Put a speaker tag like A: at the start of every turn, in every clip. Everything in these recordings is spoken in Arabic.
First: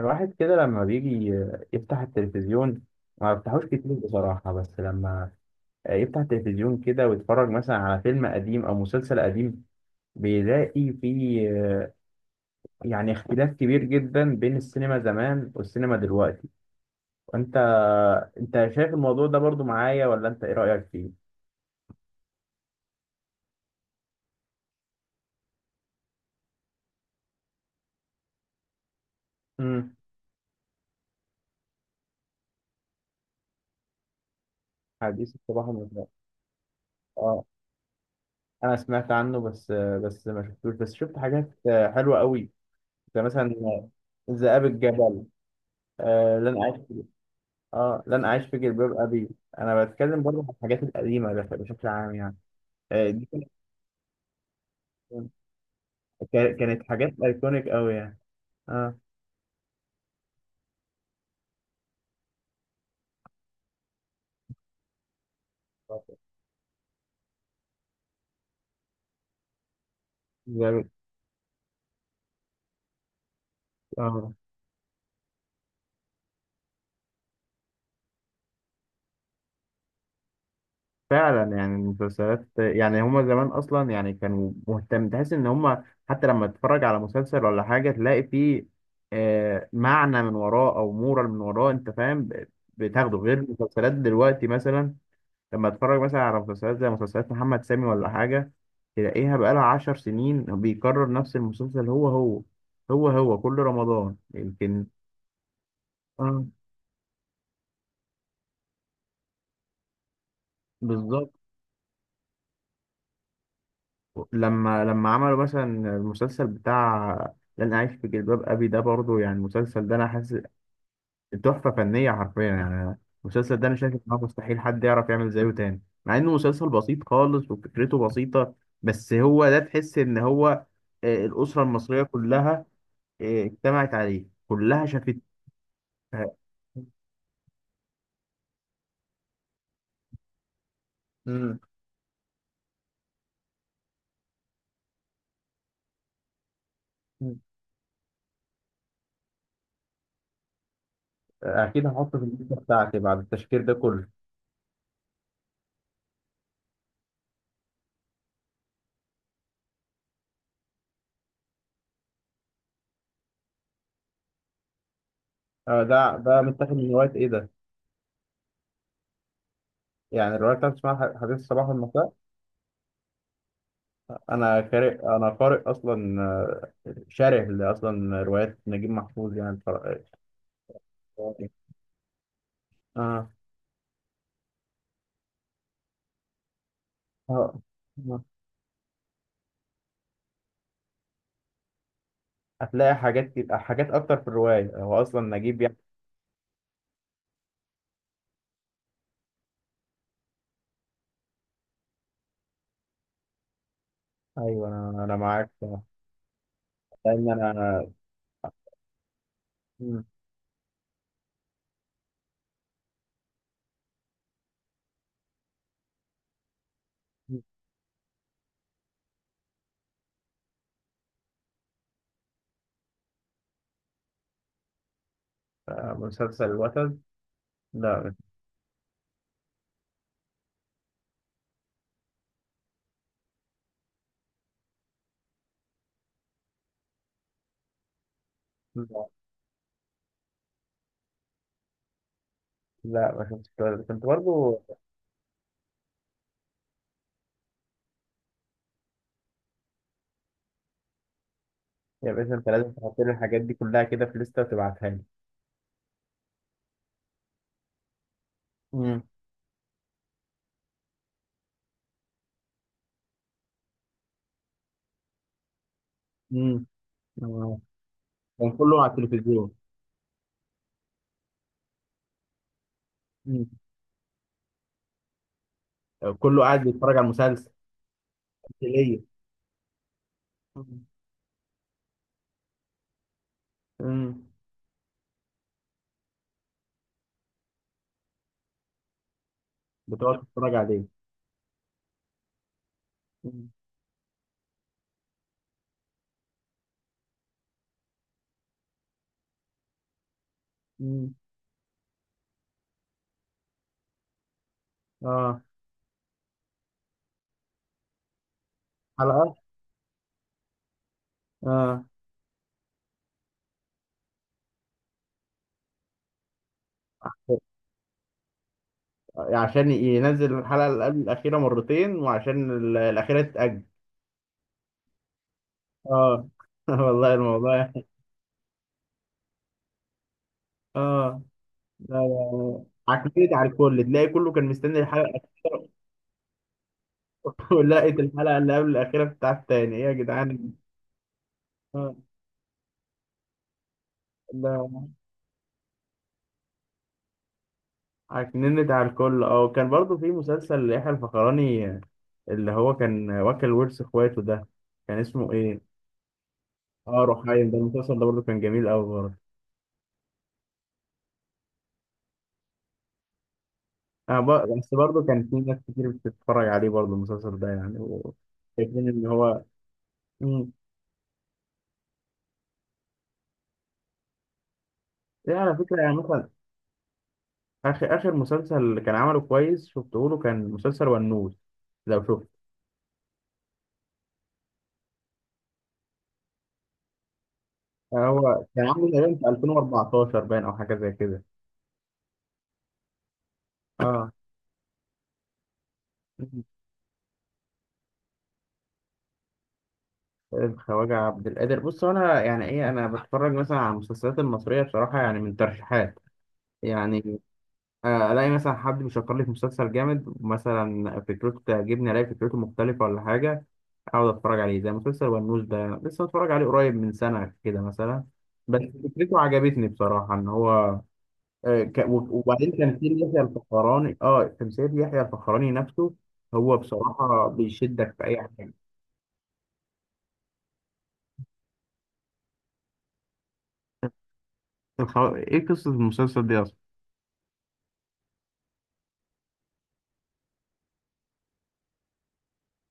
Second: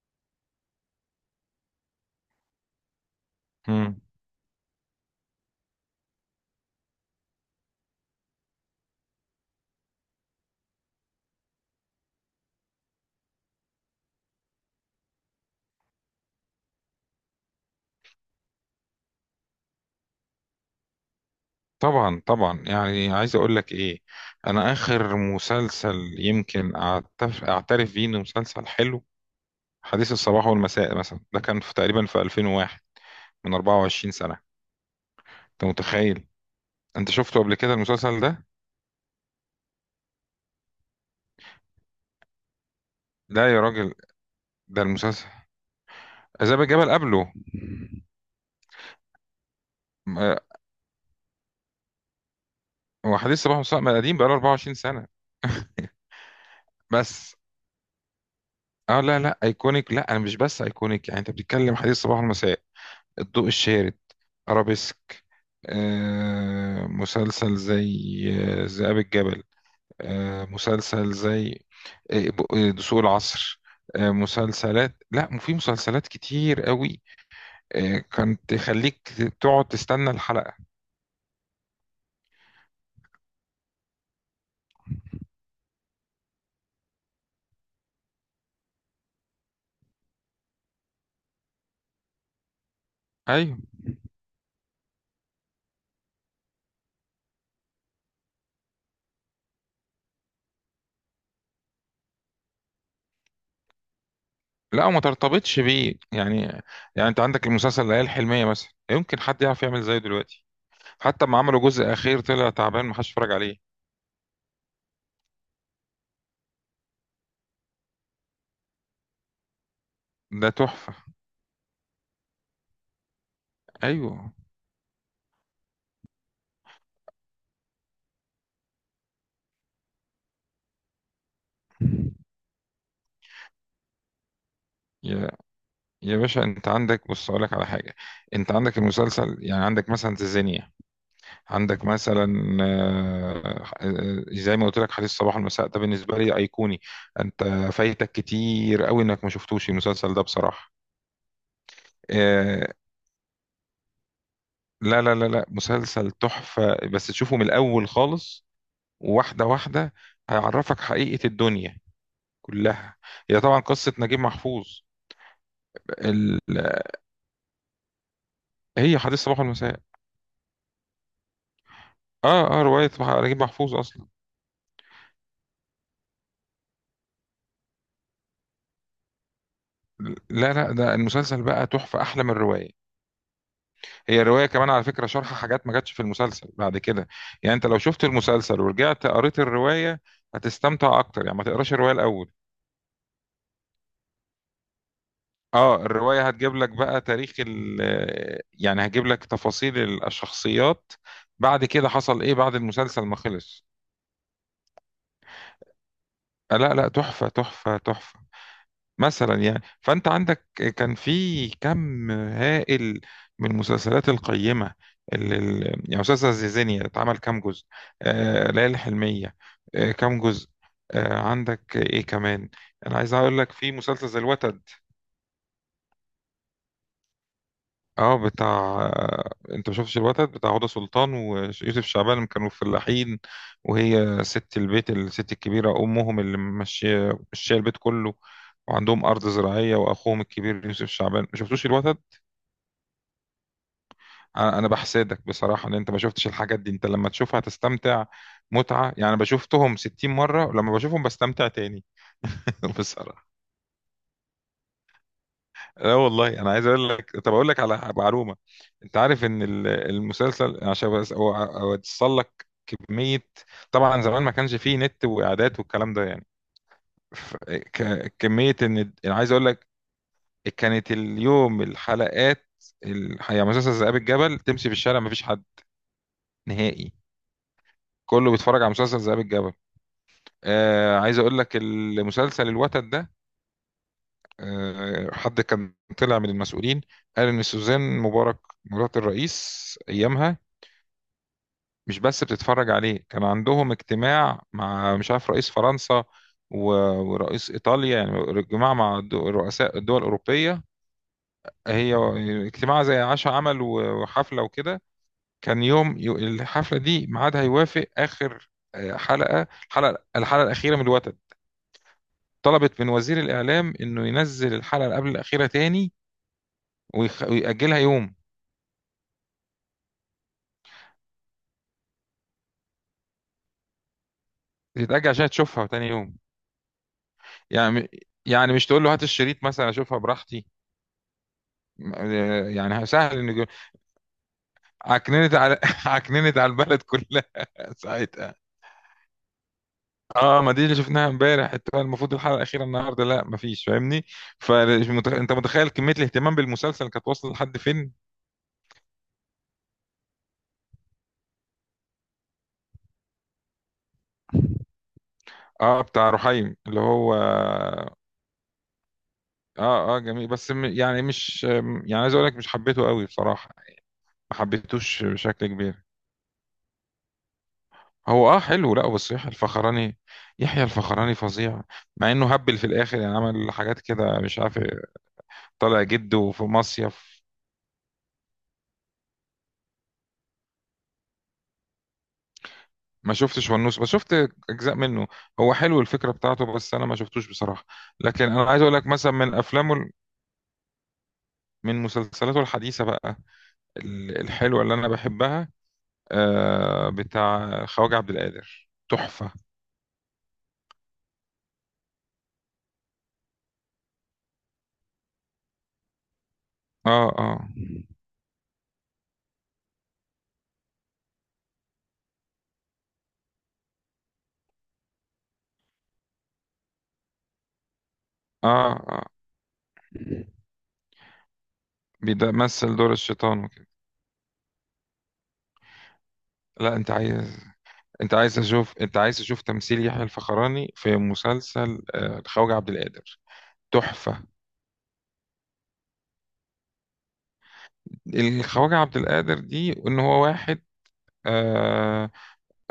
A: الواحد كده لما بيجي يفتح التلفزيون، ما بفتحوش كتير
B: مم.
A: بصراحة. بس لما يفتح التلفزيون كده ويتفرج مثلا على فيلم قديم أو مسلسل قديم، بيلاقي فيه يعني اختلاف كبير جدا بين السينما زمان والسينما دلوقتي. وانت شايف الموضوع ده برضو معايا ولا انت ايه رأيك فيه؟
B: طبعا طبعا يعني عايز اقول لك ايه. انا اخر مسلسل يمكن اعترف بيه انه مسلسل حلو،
A: امم
B: حديث الصباح والمساء مثلا، ده كان في تقريبا في 2001، من 24 سنة.
A: حديث
B: انت
A: الصباح والمساء.
B: متخيل؟ انت شفته
A: اه،
B: قبل كده المسلسل ده؟
A: انا سمعت عنه، بس ما شفتوش. بس شفت حاجات حلوة قوي، زي
B: لا
A: مثلا
B: يا راجل،
A: ذئاب
B: ده
A: الجبل.
B: المسلسل
A: آه،
B: عذاب
A: لن أعيش
B: الجبل
A: في
B: قبله.
A: اه لن اعيش في جلباب ابي. انا بتكلم
B: م-
A: برضه عن الحاجات القديمه بشكل عام يعني. دي
B: وحديث الصباح والمساء ما قديم، بقاله 24 سنة.
A: كانت، كانت حاجات
B: بس
A: ايكونيك قوي يعني. اه،
B: اه، لا لا ايكونيك، لا انا مش بس ايكونيك. يعني انت بتتكلم حديث الصباح والمساء، الضوء الشارد، أرابيسك، مسلسل زي ذئاب الجبل،
A: جامد.
B: مسلسل زي دسوق العصر،
A: اه،
B: مسلسلات، لا في مسلسلات كتير قوي، كانت تخليك تقعد تستنى الحلقة.
A: فعلا يعني المسلسلات، يعني هما زمان اصلا يعني كانوا مهتم، تحس ان هما حتى لما تتفرج على مسلسل ولا حاجه تلاقي فيه معنى من وراه او مورال من وراه، انت فاهم، بتاخده غير
B: ايوه،
A: المسلسلات دلوقتي. مثلا لما اتفرج مثلا على مسلسلات زي مسلسلات محمد سامي ولا حاجة، تلاقيها بقالها 10 سنين بيكرر نفس المسلسل هو هو، هو هو كل رمضان
B: لا
A: يمكن.
B: وما ترتبطش بيه يعني.
A: اه،
B: يعني انت عندك المسلسل العيال الحلمية مثلا، يمكن حد يعرف يعمل زيه دلوقتي؟ حتى
A: بالظبط.
B: ما عملوا جزء اخير طلع تعبان، محدش اتفرج عليه.
A: لما عملوا مثلا المسلسل بتاع لن أعيش في جلباب أبي، ده برضه يعني المسلسل ده أنا حاسس
B: ده تحفة.
A: تحفة فنية حرفيا يعني. المسلسل ده أنا شايف إن هو
B: ايوه،
A: مستحيل حد يعرف يعمل زيه تاني، مع إنه مسلسل بسيط خالص وفكرته بسيطة. بس هو ده، تحس إن هو الأسرة المصرية كلها اجتمعت عليه كلها شافته.
B: يا
A: آه.
B: باشا انت عندك، بص اقول لك على حاجه. انت عندك المسلسل، يعني عندك مثلا تنزانيا،
A: مم.
B: عندك مثلا زي ما قلت لك حديث الصباح والمساء ده بالنسبه لي ايقوني.
A: مم.
B: انت فايتك كتير قوي انك ما شفتوش المسلسل ده بصراحه.
A: اكيد هحطه في الليسته
B: آه،
A: بتاعتي بعد التشكيل ده كله.
B: لا لا لا لا، مسلسل تحفه، بس تشوفه من الاول خالص، واحده واحده. هيعرفك حقيقه الدنيا كلها. هي طبعا قصه نجيب محفوظ.
A: آه، ده
B: ال...
A: متاخد من روايه ايه ده؟
B: هي حديث الصباح والمساء.
A: يعني الروايه بتاعتي اسمها حديث الصباح والمساء.
B: اه اه، روايه نجيب محفوظ اصلا.
A: انا قارئ اصلا، آه، شارح لاصلا روايات نجيب محفوظ يعني
B: لا لا، ده المسلسل بقى تحفة، أحلى من الرواية.
A: اه،
B: هي الرواية كمان على فكرة شرح حاجات ما جاتش في المسلسل بعد كده.
A: اه.
B: يعني أنت لو شفت
A: آه.
B: المسلسل ورجعت قريت الرواية هتستمتع أكتر، يعني ما تقراش الرواية الأول.
A: هتلاقي حاجات حاجات اكتر في الروايه، هو اصلا نجيب يعني.
B: اه الرواية هتجيب لك بقى تاريخ ال، يعني هتجيب لك تفاصيل الشخصيات، بعد كده حصل ايه بعد المسلسل ما خلص.
A: ايوه، انا معاك،
B: لا لا، تحفة
A: لان
B: تحفة
A: انا.
B: تحفة، مثلا يعني.
A: مم.
B: فانت عندك كان في كم هائل من المسلسلات القيمه، يعني مسلسل زيزينيا اتعمل كام جزء، آه ليالي الحلميه، آه كام جزء، آه عندك ايه كمان. انا عايز اقول لك في مسلسل زي الوتد.
A: آه، مسلسل الوتد؟ لا.
B: اه بتاع، آه انت ما شفتش الوتد بتاع هدى سلطان ويوسف شعبان لما كانوا فلاحين، وهي ست البيت، الست الكبيره امهم، اللي ماشيه ماشيه البيت كله، وعندهم ارض زراعيه، واخوهم الكبير يوسف شعبان. ما شفتوش الوتد؟
A: لا، ما شفتش الولد ده. كنت
B: انا
A: برضو.
B: أنا بحسدك بصراحه ان انت ما شفتش الحاجات دي. انت لما تشوفها تستمتع متعه يعني. انا بشوفتهم 60 مره، ولما بشوفهم بستمتع تاني.
A: يا باشا، انت لازم تحط لي
B: بصراحه
A: الحاجات دي كلها كده في لستة وتبعتها لي.
B: لا والله. انا عايز اقول لك، طب اقول لك على معلومه. انت
A: امم.
B: عارف ان المسلسل، عشان بس اوصل لك كميه، طبعا زمان ما كانش فيه نت واعداد والكلام ده يعني،
A: امم. آه.
B: كميه،
A: كان كله على
B: ان أنا عايز اقول
A: التلفزيون.
B: لك كانت اليوم الحلقات يعني
A: امم.
B: مسلسل ذئاب الجبل تمشي في الشارع ما فيش حد
A: كله قاعد
B: نهائي،
A: بيتفرج على المسلسل.
B: كله بيتفرج على مسلسل
A: ليه.
B: ذئاب الجبل. آه عايز اقول لك، المسلسل الوتد ده،
A: امم.
B: آه حد كان طلع من المسؤولين قال ان سوزان مبارك، مرات الرئيس
A: بتقعد
B: ايامها،
A: تتفرج عليه.
B: مش بس بتتفرج عليه، كان عندهم اجتماع مع مش عارف رئيس فرنسا و- ورئيس ايطاليا، يعني اجتماع مع رؤساء الدول الاوروبيه،
A: امم.
B: هي اجتماع زي عشاء عمل وحفله وكده.
A: اه.
B: كان يوم الحفله دي ميعادها يوافق اخر
A: حلقة.
B: حلقه، الحلقه الاخيره من الوتد.
A: اه،
B: طلبت من وزير الإعلام إنه ينزل الحلقة اللي قبل الأخيرة تاني، ويخ... ويأجلها يوم،
A: عشان ينزل الحلقة اللي قبل الأخيرة مرتين، وعشان ال- الأخيرة تتأجل.
B: تتأجل عشان تشوفها تاني يوم.
A: اه. والله الموضوع.
B: يعني يعني مش تقول له هات الشريط مثلا أشوفها براحتي.
A: اه. لا،
B: م-
A: لا،
B: يعني سهل
A: عكيت
B: إنه يجي-،
A: على الكل، تلاقي كله كان مستني الحلقة.
B: عكننت على عكننت على البلد كلها.
A: ولقيت
B: ساعتها
A: الحلقة اللي قبل الأخيرة بتاعت تاني إيه يا
B: اه،
A: جدعان؟
B: ما دي اللي شفناها امبارح،
A: آه.
B: المفروض الحلقة الأخيرة النهاردة، لا مفيش، فاهمني؟
A: لا،
B: فأنت متخيل كمية الاهتمام بالمسلسل كانت واصلة لحد فين؟
A: عكننت على الكل. أه، وكان برضو في مسلسل يحيى الفخراني، آه، اللي هو كان واكل ورث إخواته ده، كان اسمه إيه؟
B: اه بتاع رحيم اللي
A: أه،
B: هو،
A: روحايم. ده المسلسل ده برضو كان جميل أوي برضه.
B: اه اه جميل بس يعني مش، يعني عايز اقول لك مش حبيته قوي بصراحه،
A: أنا
B: ما
A: بس برضو
B: حبيتوش
A: كان في
B: بشكل
A: ناس
B: كبير.
A: كتير بتتفرج عليه برضو المسلسل ده يعني
B: هو اه حلو،
A: شايفين
B: لا
A: إن
B: بس يحيى
A: هو.
B: الفخراني،
A: مم.
B: يحيى الفخراني فظيع، مع انه هبل في الاخر يعني، عمل حاجات كده مش عارف إيه،
A: يعني على
B: طالع
A: فكرة يعني مثلا
B: جده في مصيف.
A: آخر آخر مسلسل كان عمله كويس، شفته له، كان مسلسل ونوس. لو شفته.
B: ما شفتش ونوس بس شفت اجزاء منه. هو حلو الفكره بتاعته بس انا ما شفتوش بصراحه. لكن
A: هو
B: انا عايز
A: كان
B: اقول لك
A: عامل
B: مثلا
A: تقريبا في
B: من
A: 2014 باين، او حاجه زي كده.
B: من مسلسلاته الحديثه بقى،
A: اه.
B: الحلوه اللي انا بحبها،
A: مم.
B: بتاع خواجه عبد القادر، تحفه.
A: الخواجة عبد القادر. بص، هو انا يعني ايه، انا بتفرج مثلا على المسلسلات المصريه بصراحه يعني من ترشيحات
B: اه
A: يعني.
B: اه
A: الاقي مثلا حد بيشكر لي في مسلسل جامد مثلا، فكرته تعجبني، الاقي فكرته مختلفه ولا حاجه، اقعد اتفرج عليه. زي مسلسل ونوس ده لسه متفرج عليه قريب من سنه كده مثلا. بس
B: اه اه،
A: فكرته عجبتني بصراحه، ان هو آه، وبعدين
B: بيمثل دور
A: تمثيل يحيى
B: الشيطان وكده.
A: الفخراني. اه، تمثيل يحيى الفخراني نفسه هو
B: لا انت
A: بصراحة
B: عايز،
A: بيشدك في
B: انت
A: أي
B: عايز
A: حاجة.
B: اشوف، انت عايز تشوف تمثيل يحيى الفخراني في مسلسل الخواجة عبد القادر، تحفة.
A: إيه قصة المسلسل دي أصلا؟
B: الخواجة عبد القادر دي ان هو واحد آه،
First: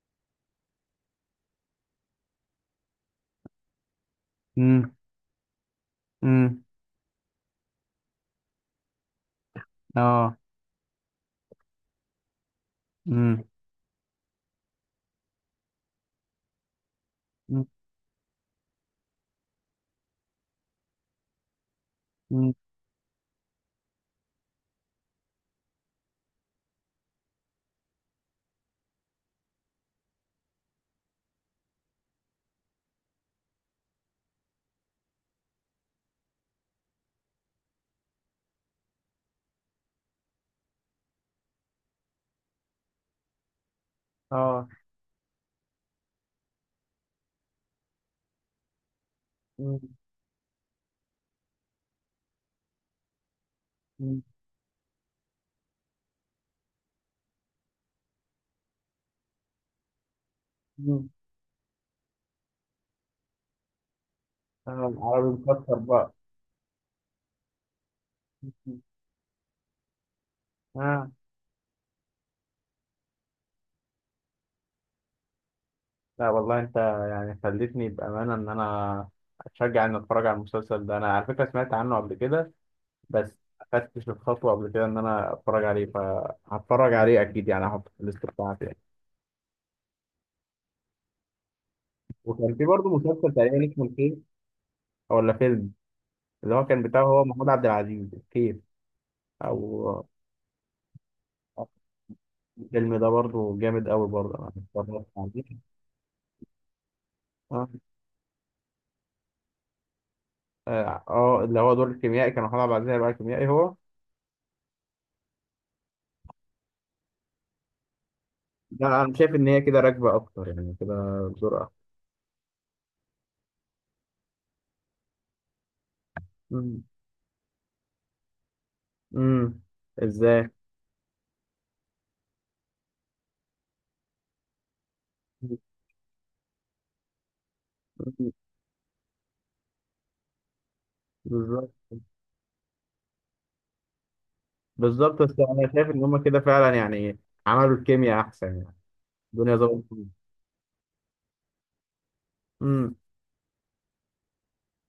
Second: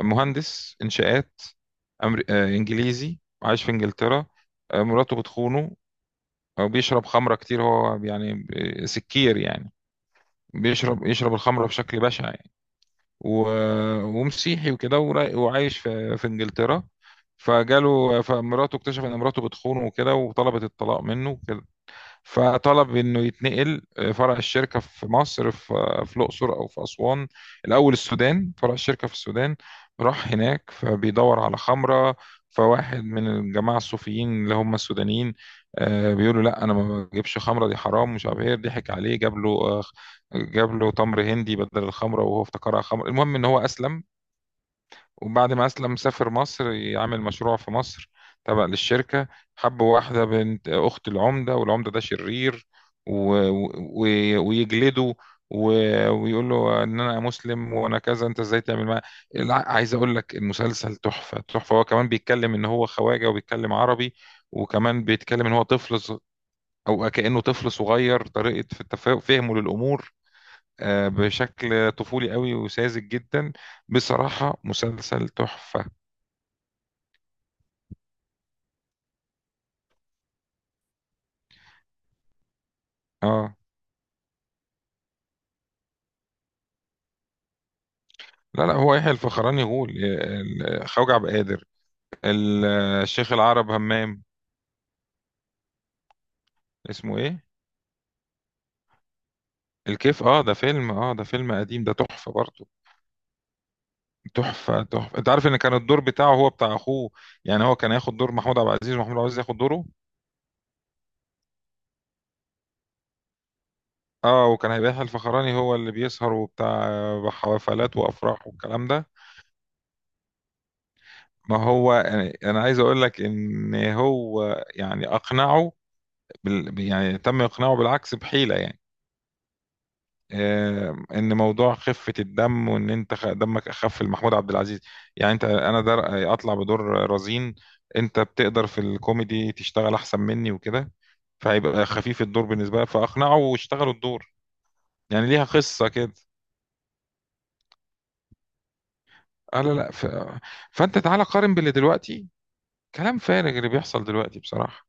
B: مهندس انشاءات، أمر... آه، انجليزي عايش في انجلترا،
A: امم.
B: مراته بتخونه،
A: امم.
B: او بيشرب خمرة كتير هو يعني، سكير يعني،
A: اه.
B: بيشرب يشرب الخمرة بشكل بشع يعني. و...
A: امم.
B: ومسيحي وكده وعايش في في انجلترا،
A: امم.
B: فجاله فمراته، اكتشف ان مراته بتخونه وكده وطلبت الطلاق منه،
A: أمم.
B: فطلب انه يتنقل فرع الشركه في مصر في في الاقصر او في اسوان، الاول السودان، فرع الشركه في السودان. راح هناك فبيدور على خمره، فواحد من الجماعه الصوفيين اللي هم السودانيين بيقولوا لا انا ما بجيبش خمره دي حرام مش عارف ايه، ضحك عليه جاب له جاب له تمر هندي بدل الخمره وهو افتكرها خمره. المهم ان هو اسلم،
A: اه.
B: وبعد ما أسلم سافر مصر يعمل مشروع في مصر تبع للشركة،
A: امم.
B: حب واحدة بنت أخت العمدة، والعمدة ده شرير، و... و...
A: أمم.
B: ويجلده و... ويقول له إن أنا مسلم وأنا كذا، أنت إزاي تعمل معايا. عايز أقول لك المسلسل
A: أمم.
B: تحفة تحفة. هو كمان بيتكلم إن هو خواجة وبيتكلم عربي،
A: اه،
B: وكمان
A: العربي
B: بيتكلم إن هو
A: مكسر
B: طفل
A: بقى.
B: أو كأنه طفل صغير، طريقة في فهمه للأمور
A: اه.
B: بشكل طفولي قوي وساذج جدا. بصراحة مسلسل تحفة.
A: لا والله، أنت يعني خلتني بأمانة إن أنا أتشجع إني أتفرج على المسلسل ده. أنا على فكرة سمعت عنه قبل كده، بس
B: اه
A: ما خدتش الخطوة قبل كده إن أنا أتفرج عليه. فهتفرج عليه أكيد يعني، هحطه في الليست
B: لا
A: بتاعتي.
B: لا هو يحيى الفخراني يقول خوجة عبد القادر،
A: وكان في برضه
B: الشيخ
A: مسلسل تقريبا
B: العرب
A: اسمه الكيف،
B: همام.
A: ولا فيلم، اللي هو كان بتاعه
B: اسمه
A: هو
B: ايه
A: محمود عبد العزيز، الكيف. او
B: الكيف؟ اه ده فيلم، اه ده فيلم قديم، ده تحفة برضه.
A: الفيلم ده برضه جامد قوي برضه، انا
B: تحفة
A: اتفرجت
B: تحفة. انت
A: عليه.
B: عارف ان كان الدور بتاعه هو بتاع اخوه، يعني
A: اه.
B: هو كان هياخد دور محمود عبد العزيز ومحمود عبد العزيز ياخد دوره.
A: اه. آه، اللي هو دور الكيميائي كان محمود عبد العزيز هيبقى كيميائي هو.
B: اه وكان هيبقى يحيى الفخراني هو اللي بيسهر وبتاع حفلات وافراح والكلام
A: لا،
B: ده.
A: انا شايف ان هي كده راكبه اكتر يعني كده،
B: ما
A: بسرعه.
B: هو أنا عايز اقول لك ان هو يعني اقنعه
A: امم.
B: يعني تم اقناعه بالعكس بحيلة يعني.
A: أمم. ازاي؟
B: ان موضوع خفه الدم، وان انت دمك اخف لمحمود عبد العزيز، يعني انت انا در اطلع بدور رزين، انت
A: أمم.
B: بتقدر في الكوميدي تشتغل احسن مني وكده،
A: بالظبط.
B: فهيبقى خفيف الدور بالنسبه لك. فاقنعه واشتغلوا الدور.
A: بالظبط،
B: يعني
A: بس
B: ليها
A: انا
B: قصه
A: شايف ان
B: كده.
A: هم كده فعلا يعني عملوا الكيمياء احسن يعني، الدنيا
B: آه لا
A: ظبطت.
B: لا ف... فانت تعالى قارن باللي دلوقتي، كلام فارغ اللي بيحصل دلوقتي بصراحه،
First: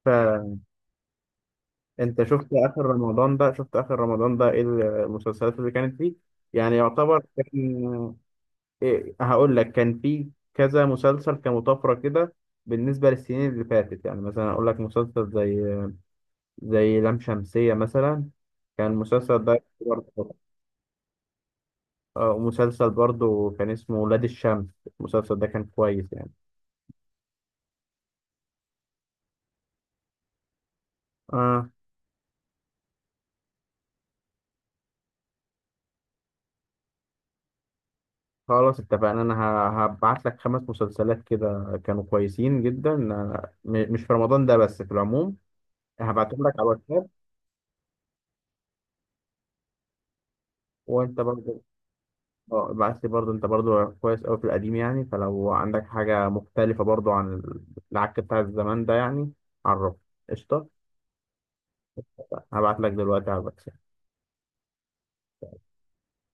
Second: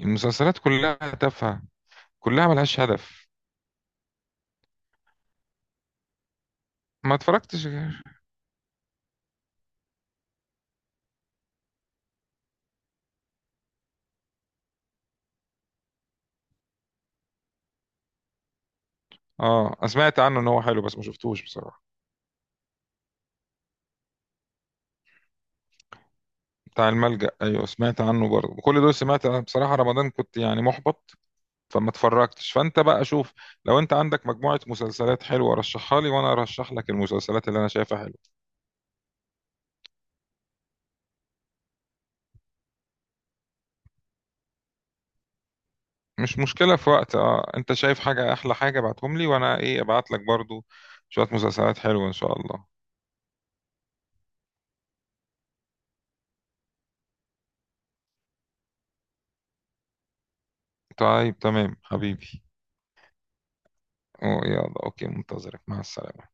B: المسلسلات كلها تافهه،
A: انت
B: كلها
A: شفت
B: ملهاش
A: اخر
B: هدف.
A: رمضان ده؟ شفت اخر رمضان ده ايه المسلسلات اللي كانت فيه؟ يعني
B: ما
A: يعتبر
B: اتفرجتش غير-،
A: كان، إيه هقول لك، كان فيه كذا مسلسل كمطافرة كده بالنسبة للسنين اللي فاتت. يعني مثلا اقول لك مسلسل زي، زي لام شمسية مثلا. كان المسلسل ده
B: اه أنا سمعت
A: برضه.
B: عنه ان هو حلو بس ما شفتوش بصراحه.
A: اه. مسلسل برضه كان اسمه ولاد الشمس. المسلسل ده كان كويس يعني.
B: بتاع الملجأ ايوه سمعت عنه برضه، كل دول سمعت، أنا بصراحة رمضان كنت يعني محبط
A: اه.
B: فما اتفرجتش. فانت بقى شوف، لو انت عندك مجموعة مسلسلات حلوة رشحها لي، وانا ارشح لك المسلسلات اللي انا شايفها حلوة،
A: خلاص، اتفقنا. انا هبعت لك 5 مسلسلات كده كانوا كويسين جدا، آه، مش في رمضان ده بس، في العموم.
B: مش
A: هبعتهم لك على
B: مشكلة في
A: الواتساب.
B: وقت. اه انت شايف حاجة احلى حاجة ابعتهم لي، وانا ايه ابعت لك برضه
A: وانت
B: شوية
A: برضو.
B: مسلسلات حلوة ان شاء الله.
A: اه، ابعت لي برضو. انت برضو كويس قوي في القديم يعني، فلو عندك حاجة مختلفة برضو عن العك بتاع الزمان ده يعني، عرفني. قشطة.
B: طيب تمام حبيبي،
A: هبعت لك دلوقتي على الواتساب.
B: أوه يلا اوكي، منتظرك، مع السلامة.